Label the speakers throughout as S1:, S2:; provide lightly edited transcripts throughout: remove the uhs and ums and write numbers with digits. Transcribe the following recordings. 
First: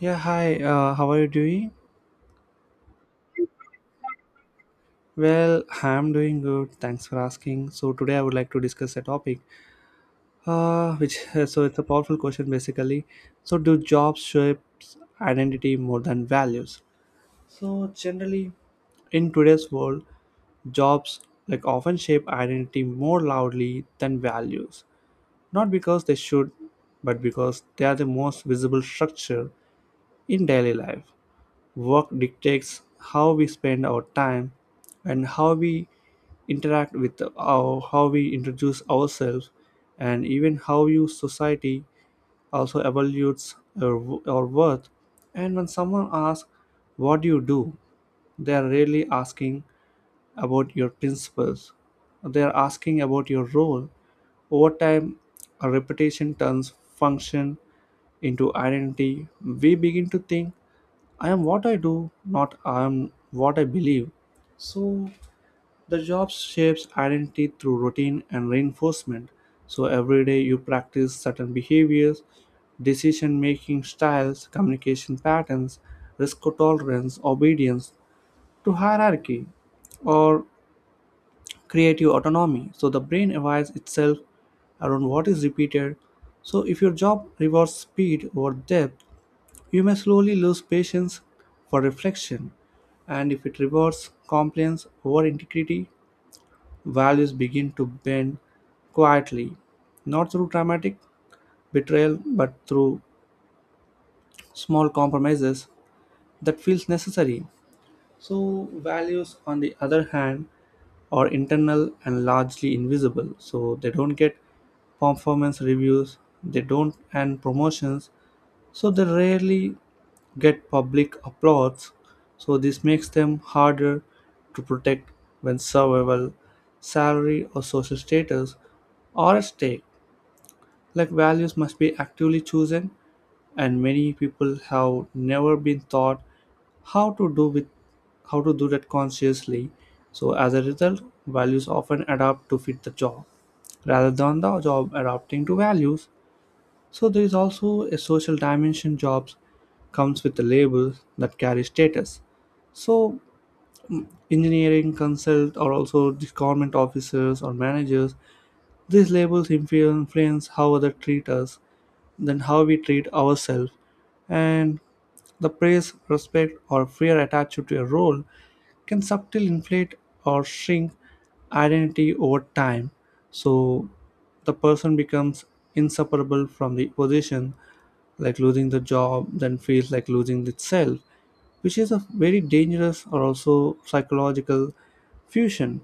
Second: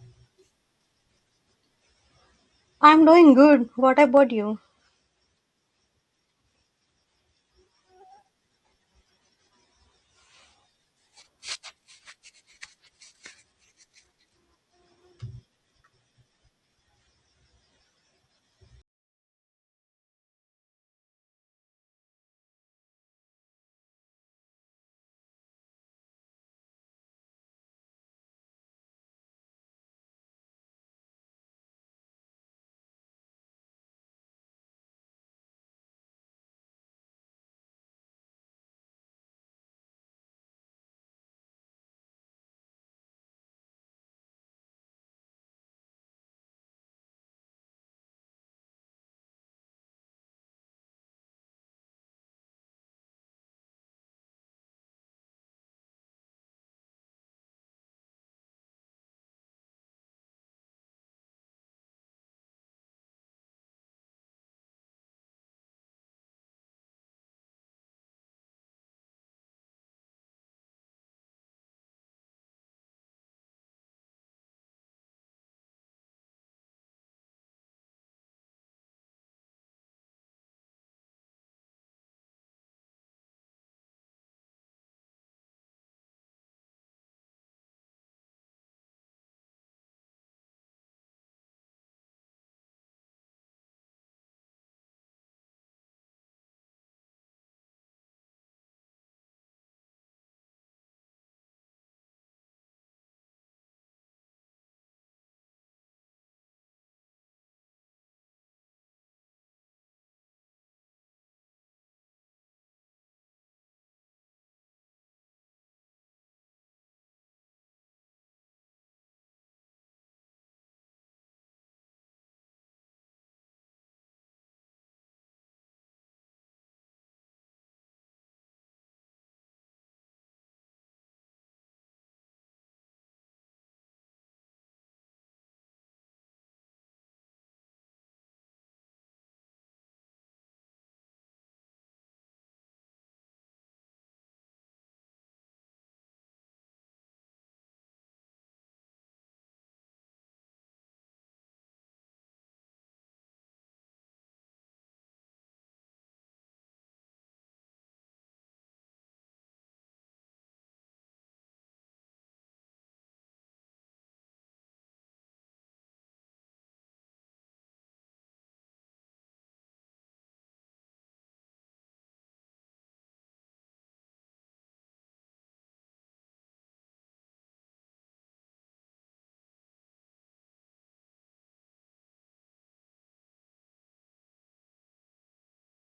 S1: Yeah, hi. How are you doing?
S2: I'm doing good. What about you?
S1: Well, I'm doing good. Thanks for asking. So today I would like to discuss a topic, which so it's a powerful question basically. So do jobs shape identity more than values? So generally, in today's world, jobs like often shape identity more loudly than values. Not because they should, but because they are the most visible structure in daily life. Work dictates how we spend our time and how we interact with our, how we introduce ourselves and even how you society also evaluates our worth and when someone asks what do you do they are really asking about your principles, they are asking about your role. Over time a repetition turns function into identity. We begin to think I am what I do, not I am what I believe. So the job shapes identity through routine and reinforcement. So every day you practice certain behaviors, decision making styles, communication patterns, risk tolerance, obedience to hierarchy or creative autonomy. So the brain evolves itself around what is repeated. So if your job rewards speed over depth, you may slowly lose patience for reflection, and if it rewards compliance over integrity, values begin to bend quietly, not through dramatic betrayal, but through small compromises that feels necessary. So values, on the other hand, are internal and largely invisible, so they don't get performance reviews, they don't and promotions, so they rarely get public applause. So this makes them harder to protect when survival, salary or social status are at stake. Like values must be actively chosen and many people have never been taught how to do with how to do that consciously. So as a result values often adapt to fit the job rather than the job adapting to values. So there is also a social dimension, jobs comes with a label that carries status. So engineering consult or also the government officers or managers, these labels influence how others treat us, then how we treat ourselves. And the praise, respect or fear attached to a role can subtly inflate or shrink identity over time. So the person becomes inseparable from the position, like losing the job then feels like losing itself, which is a very dangerous or also psychological fusion.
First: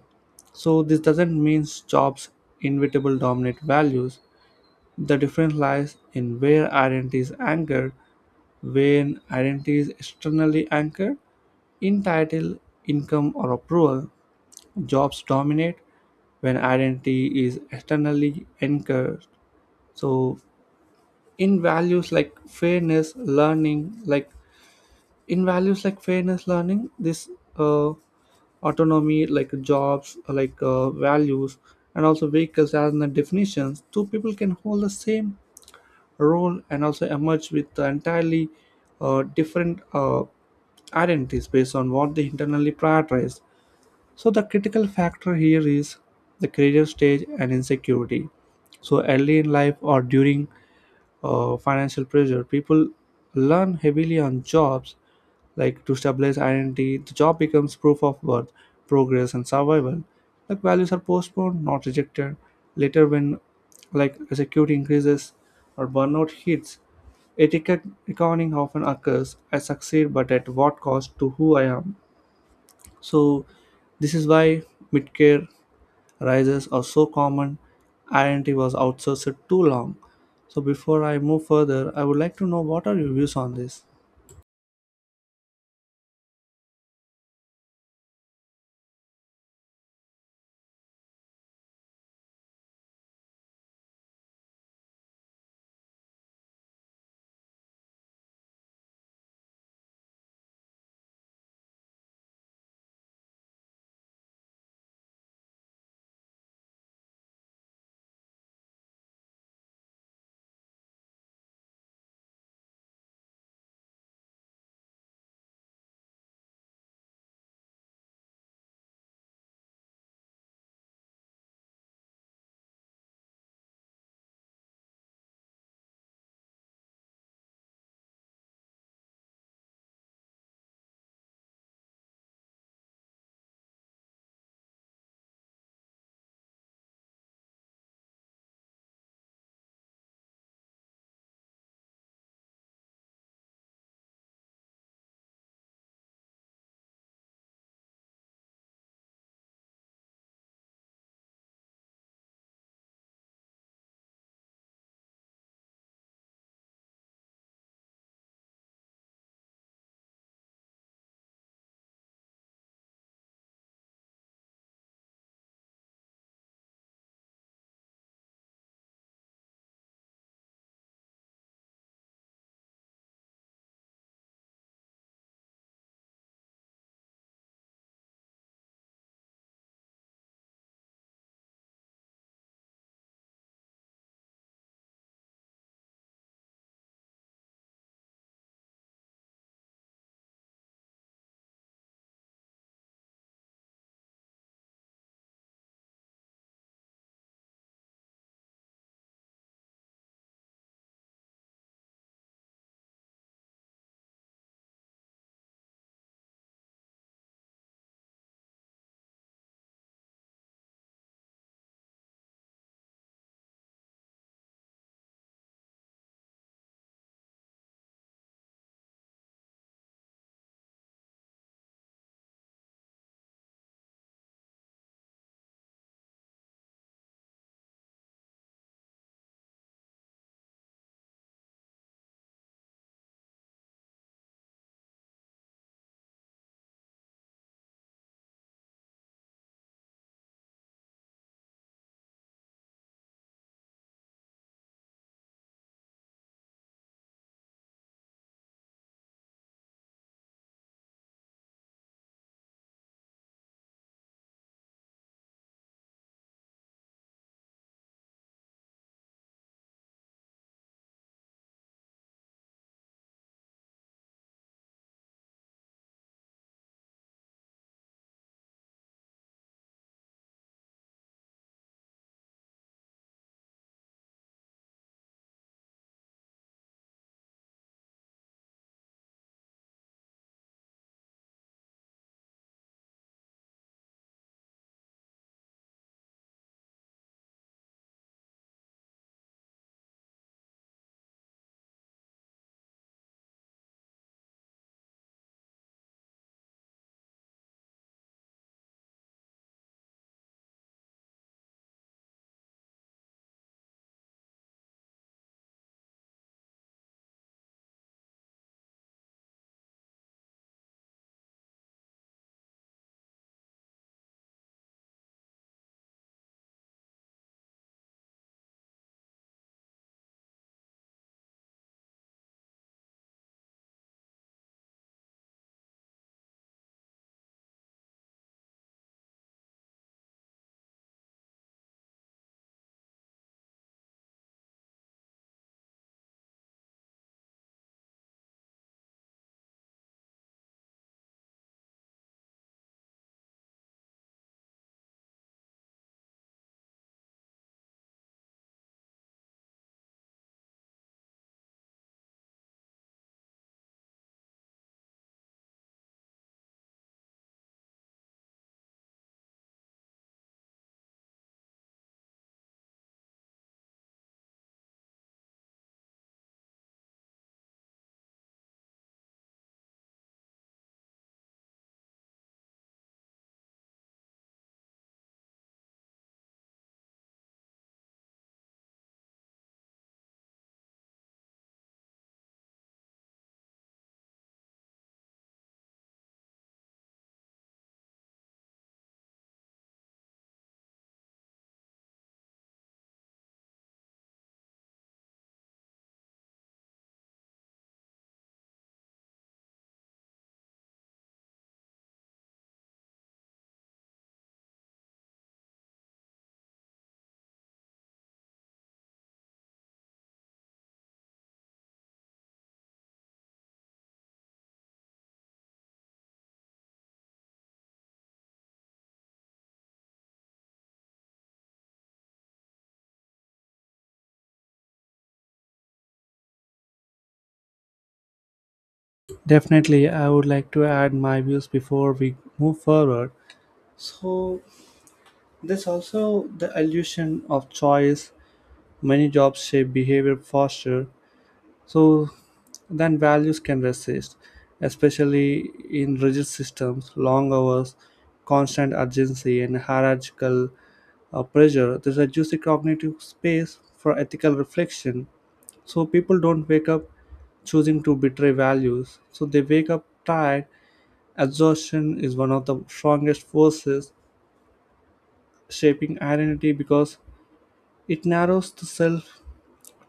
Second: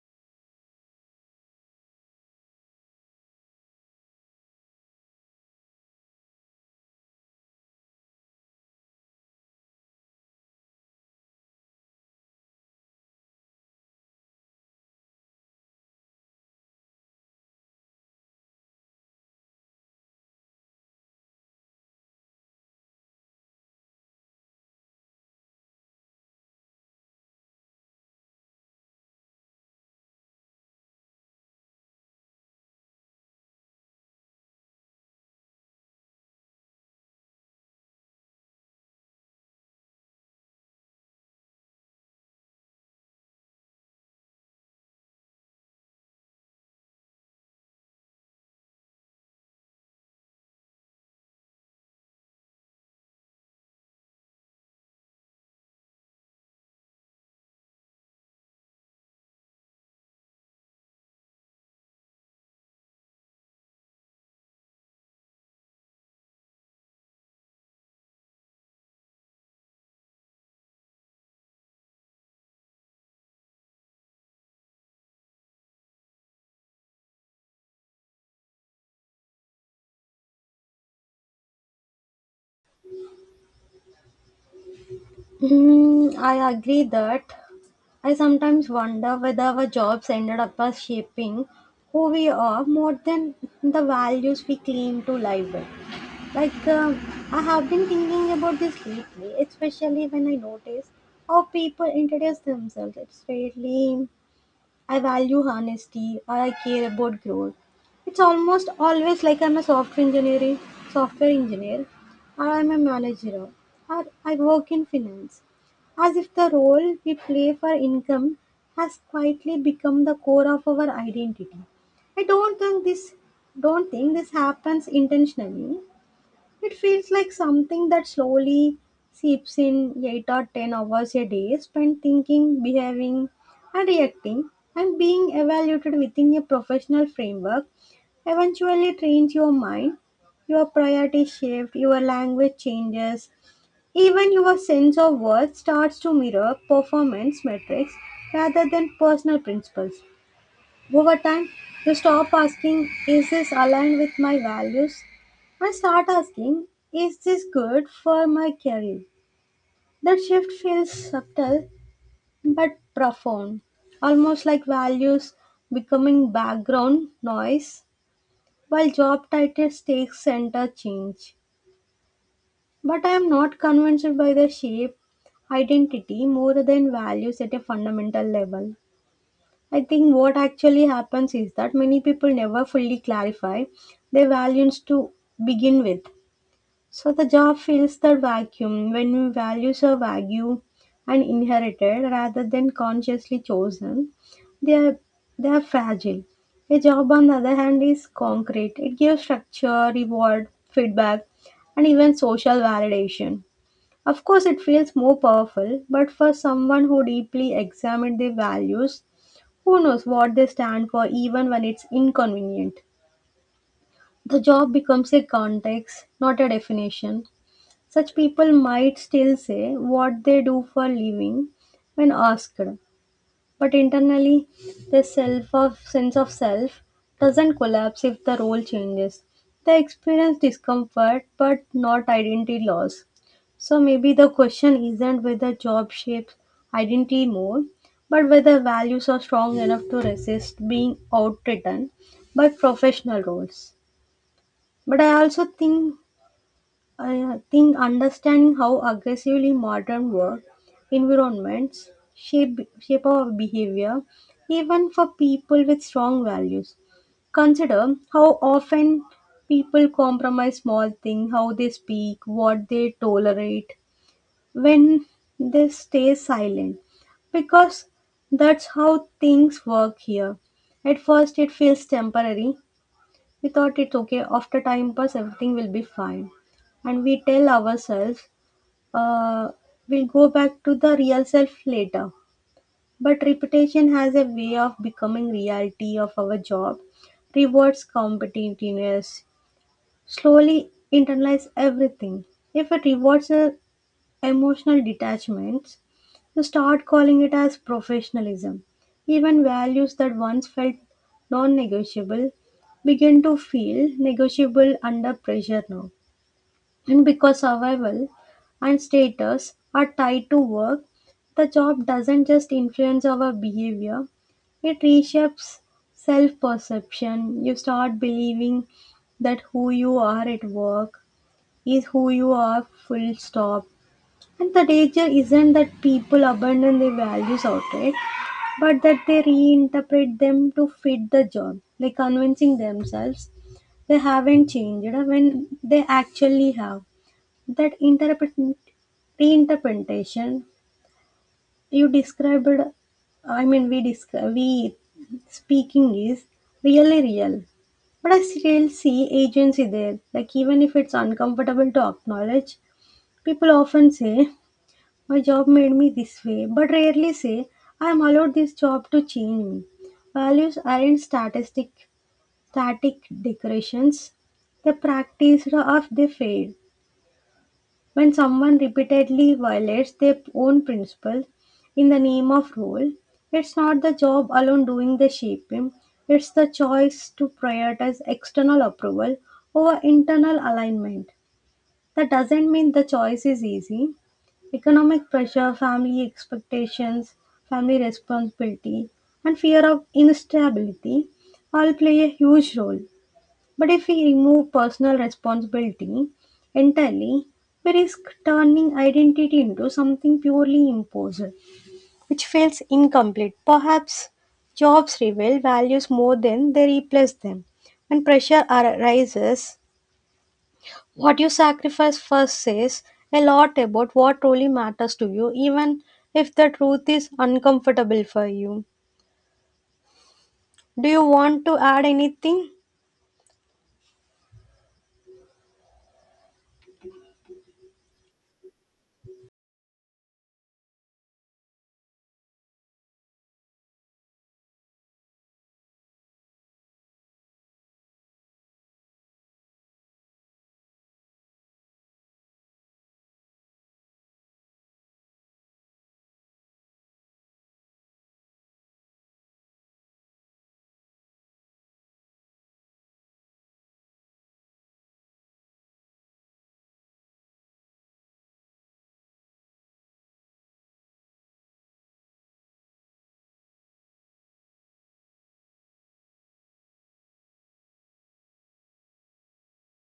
S1: So this doesn't mean jobs inevitable dominate values. The difference lies in where identity is anchored. When identity is externally anchored in title, income, or approval, jobs dominate when identity is externally anchored. So, in values like fairness learning like in values like fairness learning this uh, autonomy like jobs like values and also vehicles as in the definitions, two people can hold the same role and also emerge with entirely different identities based on what they internally prioritize. So the critical factor here is the career stage and insecurity. So early in life or during financial pressure. People learn heavily on jobs, like to stabilize identity. The job becomes proof of worth, progress, and survival. Like values are postponed, not rejected. Later, when like security increases or burnout hits, etiquette accounting often occurs. I succeed, but at what cost to who I am? So, this is why mid-care rises are so common, identity was outsourced too long. So before I move further, I would like to know what are your views on this?
S2: Hmm, I agree that I sometimes wonder whether our jobs ended up as shaping who we are more than the values we claim to live with. Like, I have been thinking about this lately, especially when I notice how people introduce themselves. It's really I value honesty or I care about growth. It's almost always like I'm a software engineer or I'm a manager or I work in finance. As if the role we play for income has quietly become the core of our identity. I don't think this happens intentionally. It feels like something that slowly seeps in 8 or 10 hours a day spent thinking, behaving, and reacting, and being evaluated within a professional framework. Eventually, trains your mind, your priorities shift, your language changes, even your sense of worth starts to mirror performance metrics rather than personal principles. Over time, you stop asking, is this aligned with my values? And start asking, is this good for my career? That shift feels subtle but profound, almost like values becoming background noise while job titles take center change. But I am not convinced by the shape identity more than values at a fundamental level. I think what actually happens is that many people never fully clarify their values to begin with. So the job fills the vacuum when values are vague and inherited rather than consciously chosen. They are, they are fragile. A job, on the other hand, is concrete. It gives structure, reward, feedback, and even social validation. Of course, it feels more powerful, but for someone who deeply examined their values, who knows what they stand for even when it's inconvenient? The job becomes a context, not a definition. Such people might still say what they do for living when asked, but internally, the self of sense of self doesn't collapse if the role changes. They experience discomfort but not identity loss. So maybe the question isn't whether job shapes identity more, but whether values are strong enough to resist being outwritten by professional roles. But I also think understanding how aggressively modern work environments shape our behavior, even for people with strong values. Consider how often people compromise small things, how they speak, what they tolerate, when they stay silent, because that's how things work here. At first, it feels temporary, we thought it's okay, after time pass, everything will be fine. And we tell ourselves, uh, we'll go back to the real self later. But reputation has a way of becoming reality of our job, rewards competitiveness, slowly internalize everything. If it rewards a emotional detachments, you start calling it as professionalism. Even values that once felt non negotiable begin to feel negotiable under pressure now. And because survival and status are tied to work, the job doesn't just influence our behavior, it reshapes self perception. You start believing that who you are at work is who you are, full stop. And the danger isn't that people abandon their values outright, but that they reinterpret them to fit the job, like convincing themselves they haven't changed when they actually have. That interpret reinterpretation you described, I mean, we speaking is really real. But I still see agency there. Like even if it's uncomfortable to acknowledge, people often say my job made me this way, but rarely say I am allowed this job to change me. Values aren't static decorations. They practiced or they fade. When someone repeatedly violates their own principles in the name of rule, it's not the job alone doing the shaping, it's the choice to prioritize external approval over internal alignment. That doesn't mean the choice is easy. Economic pressure, family expectations, family responsibility, and fear of instability all play a huge role. But if we remove personal responsibility entirely, we risk turning identity into something purely imposed, which feels incomplete. Perhaps jobs reveal values more than they replace them. When pressure arises, what you sacrifice first says a lot about what truly matters to you, even if the truth is uncomfortable for you. Do you want to add anything?
S1: Definitely, I would like to add my views before we move forward. So, there's also the illusion of choice. Many jobs shape behavior faster, so then values can resist, especially in rigid systems, long hours, constant urgency, and hierarchical pressure. There's a juicy cognitive space for ethical reflection. So people don't wake up choosing to betray values. So they wake up tired. Exhaustion is one of the strongest forces shaping identity because it narrows the self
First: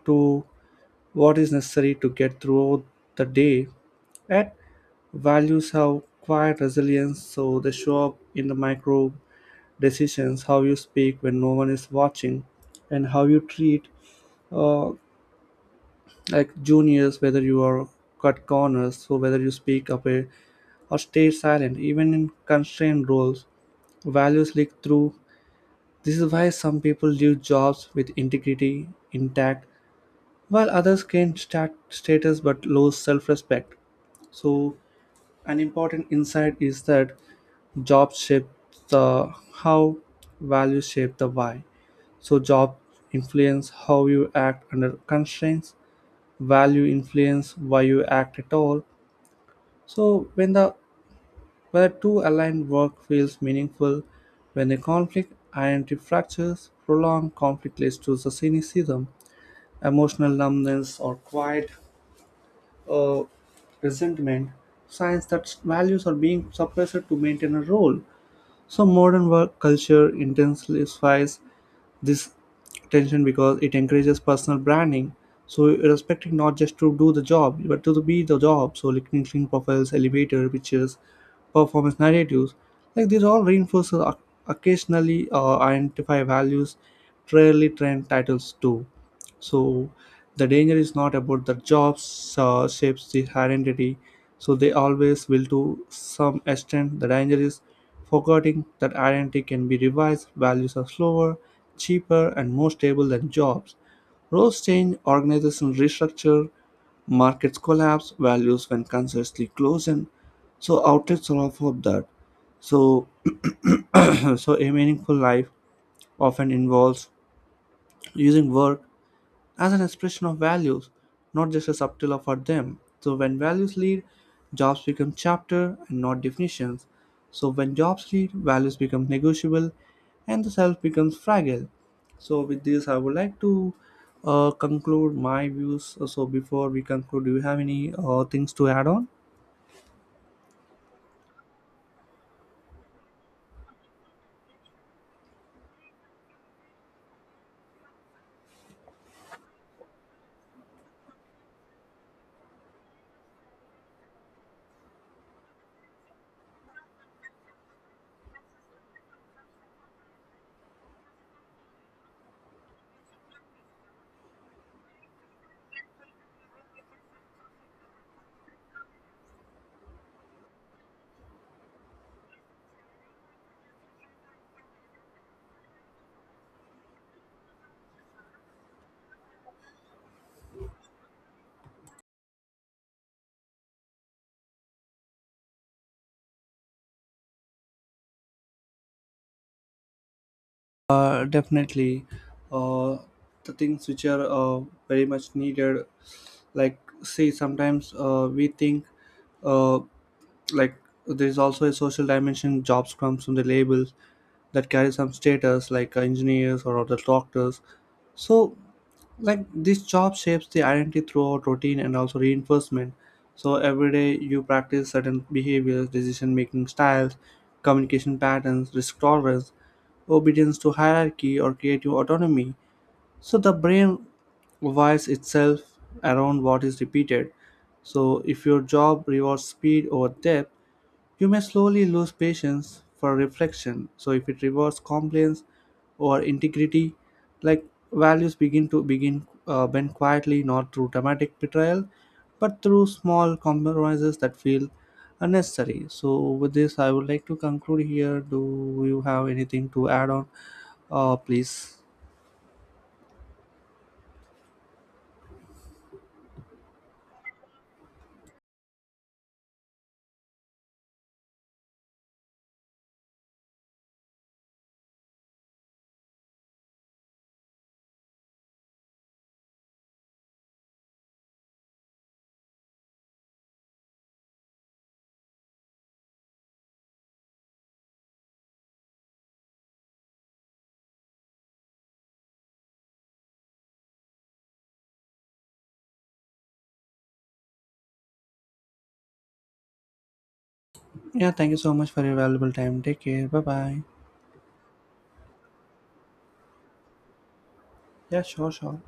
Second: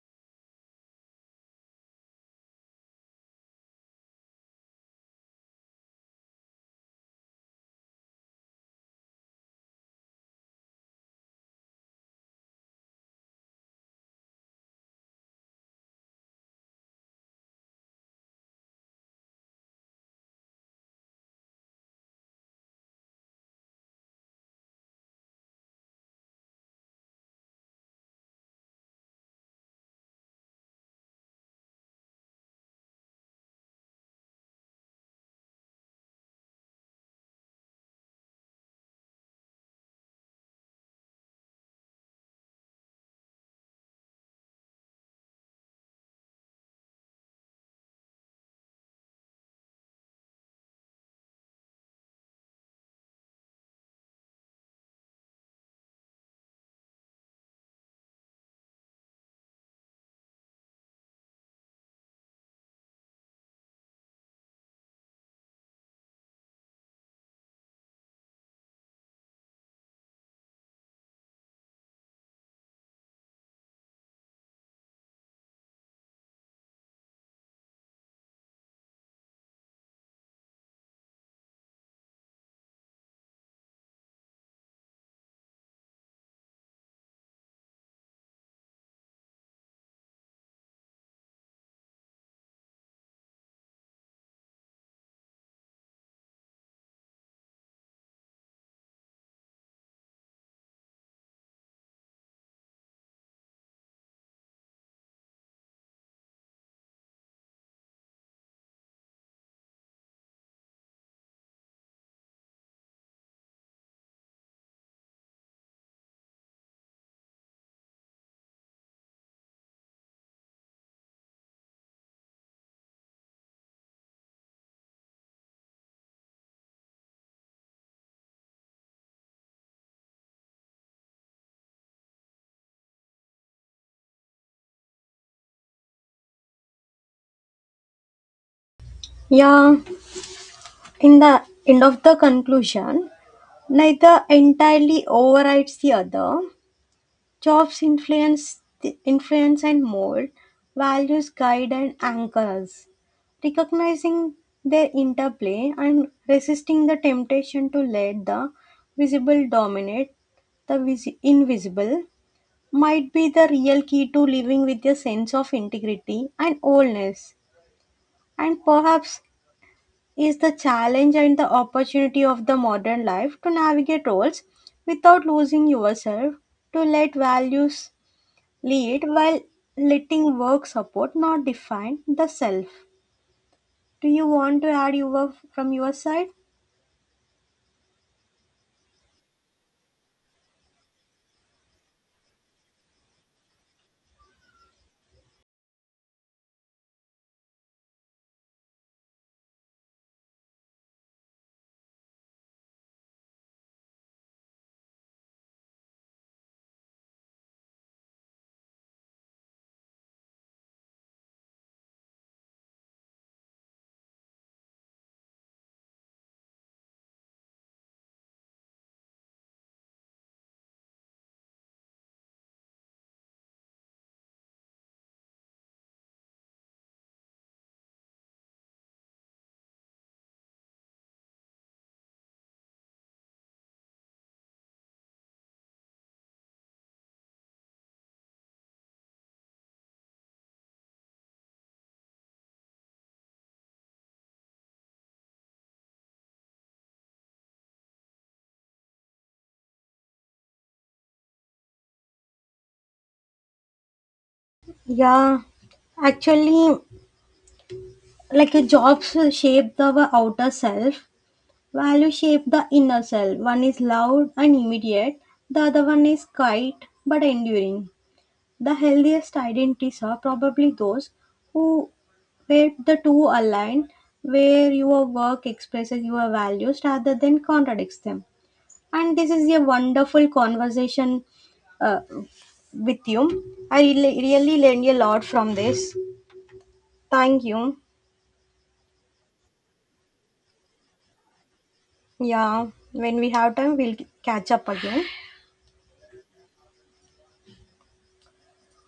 S1: to what is necessary to get through the day. And values have quiet resilience, so they show up in the micro decisions, how you speak when no one is watching, and how you treat uh, like juniors, whether you are cut corners, so whether you speak up, or stay silent. Even in constrained roles values leak through. This is why some people leave jobs with integrity intact while others gain status but lose self-respect. So an important insight is that job shape the how, values shape the why. So job influence how you act under constraints, value influence why you act at all. So when the where two aligned work feels meaningful, when a conflict identity fractures, prolonged conflict leads to the cynicism, emotional numbness, or quiet uh, resentment, signs that values are being suppressed to maintain a role. So modern work culture intensifies this tension because it encourages personal branding. So respecting not just to do the job, but to be the job. So like LinkedIn profiles, elevator pictures, performance narratives, like these all reinforces occasionally identify values, rarely trend titles do. So the danger is not about the jobs shapes the identity. So they always will to some extent. The danger is forgetting that identity can be revised. Values are slower, cheaper, and more stable than jobs. Roles change, organizations restructure, markets collapse, values when consciously close and so outlets are all for that. So so a meaningful life often involves using work as an expression of values, not just a subtitle for them. So when values lead, jobs become chapter and not definitions. So when jobs lead, values become negotiable and the self becomes fragile. So with this, I would like to conclude my views. So before we conclude, do you have any things to add on?
S2: Yeah, in the end of the conclusion, neither entirely overrides the other. Jobs influence and mold, values guide and anchor us. Recognizing their interplay and resisting the temptation to let the visible dominate the invisible might be the real key to living with a sense of integrity and wholeness, and perhaps is the challenge and the opportunity of the modern life to navigate roles without losing yourself, to let values lead while letting work support not define the self. Do you want to add your from your side?
S1: Definitely. Uh, the things which are very much needed, like see, sometimes we think, uh, like there's also a social dimension, jobs comes from the labels that carry some status like engineers or other doctors. So like this job shapes the identity throughout routine and also reinforcement. So every day you practice certain behaviors, decision making styles, communication patterns, risk tolerance, obedience to hierarchy or creative autonomy. So the brain wires itself around what is repeated. So if your job rewards speed over depth you may slowly lose patience for reflection. So if it rewards compliance or integrity, like values begin bend quietly, not through dramatic betrayal, but through small compromises that feel unnecessary. So with this, I would like to conclude here. Do you have anything to add on? Please.
S2: Yeah, actually, like a jobs shape the outer self, value shape the inner self, one is loud and immediate, the other one is quiet but enduring. The healthiest identities are probably those who where the two align, where your work expresses your values rather than contradicts them. And this is a wonderful conversation uh, with you. I really, really learned a lot from this. Thank you.
S1: Yeah, thank you so much for your valuable
S2: Yeah,
S1: time. Take
S2: when
S1: care.
S2: we
S1: Bye
S2: have time,
S1: bye.
S2: we'll catch up again.
S1: Yeah, sure, sure.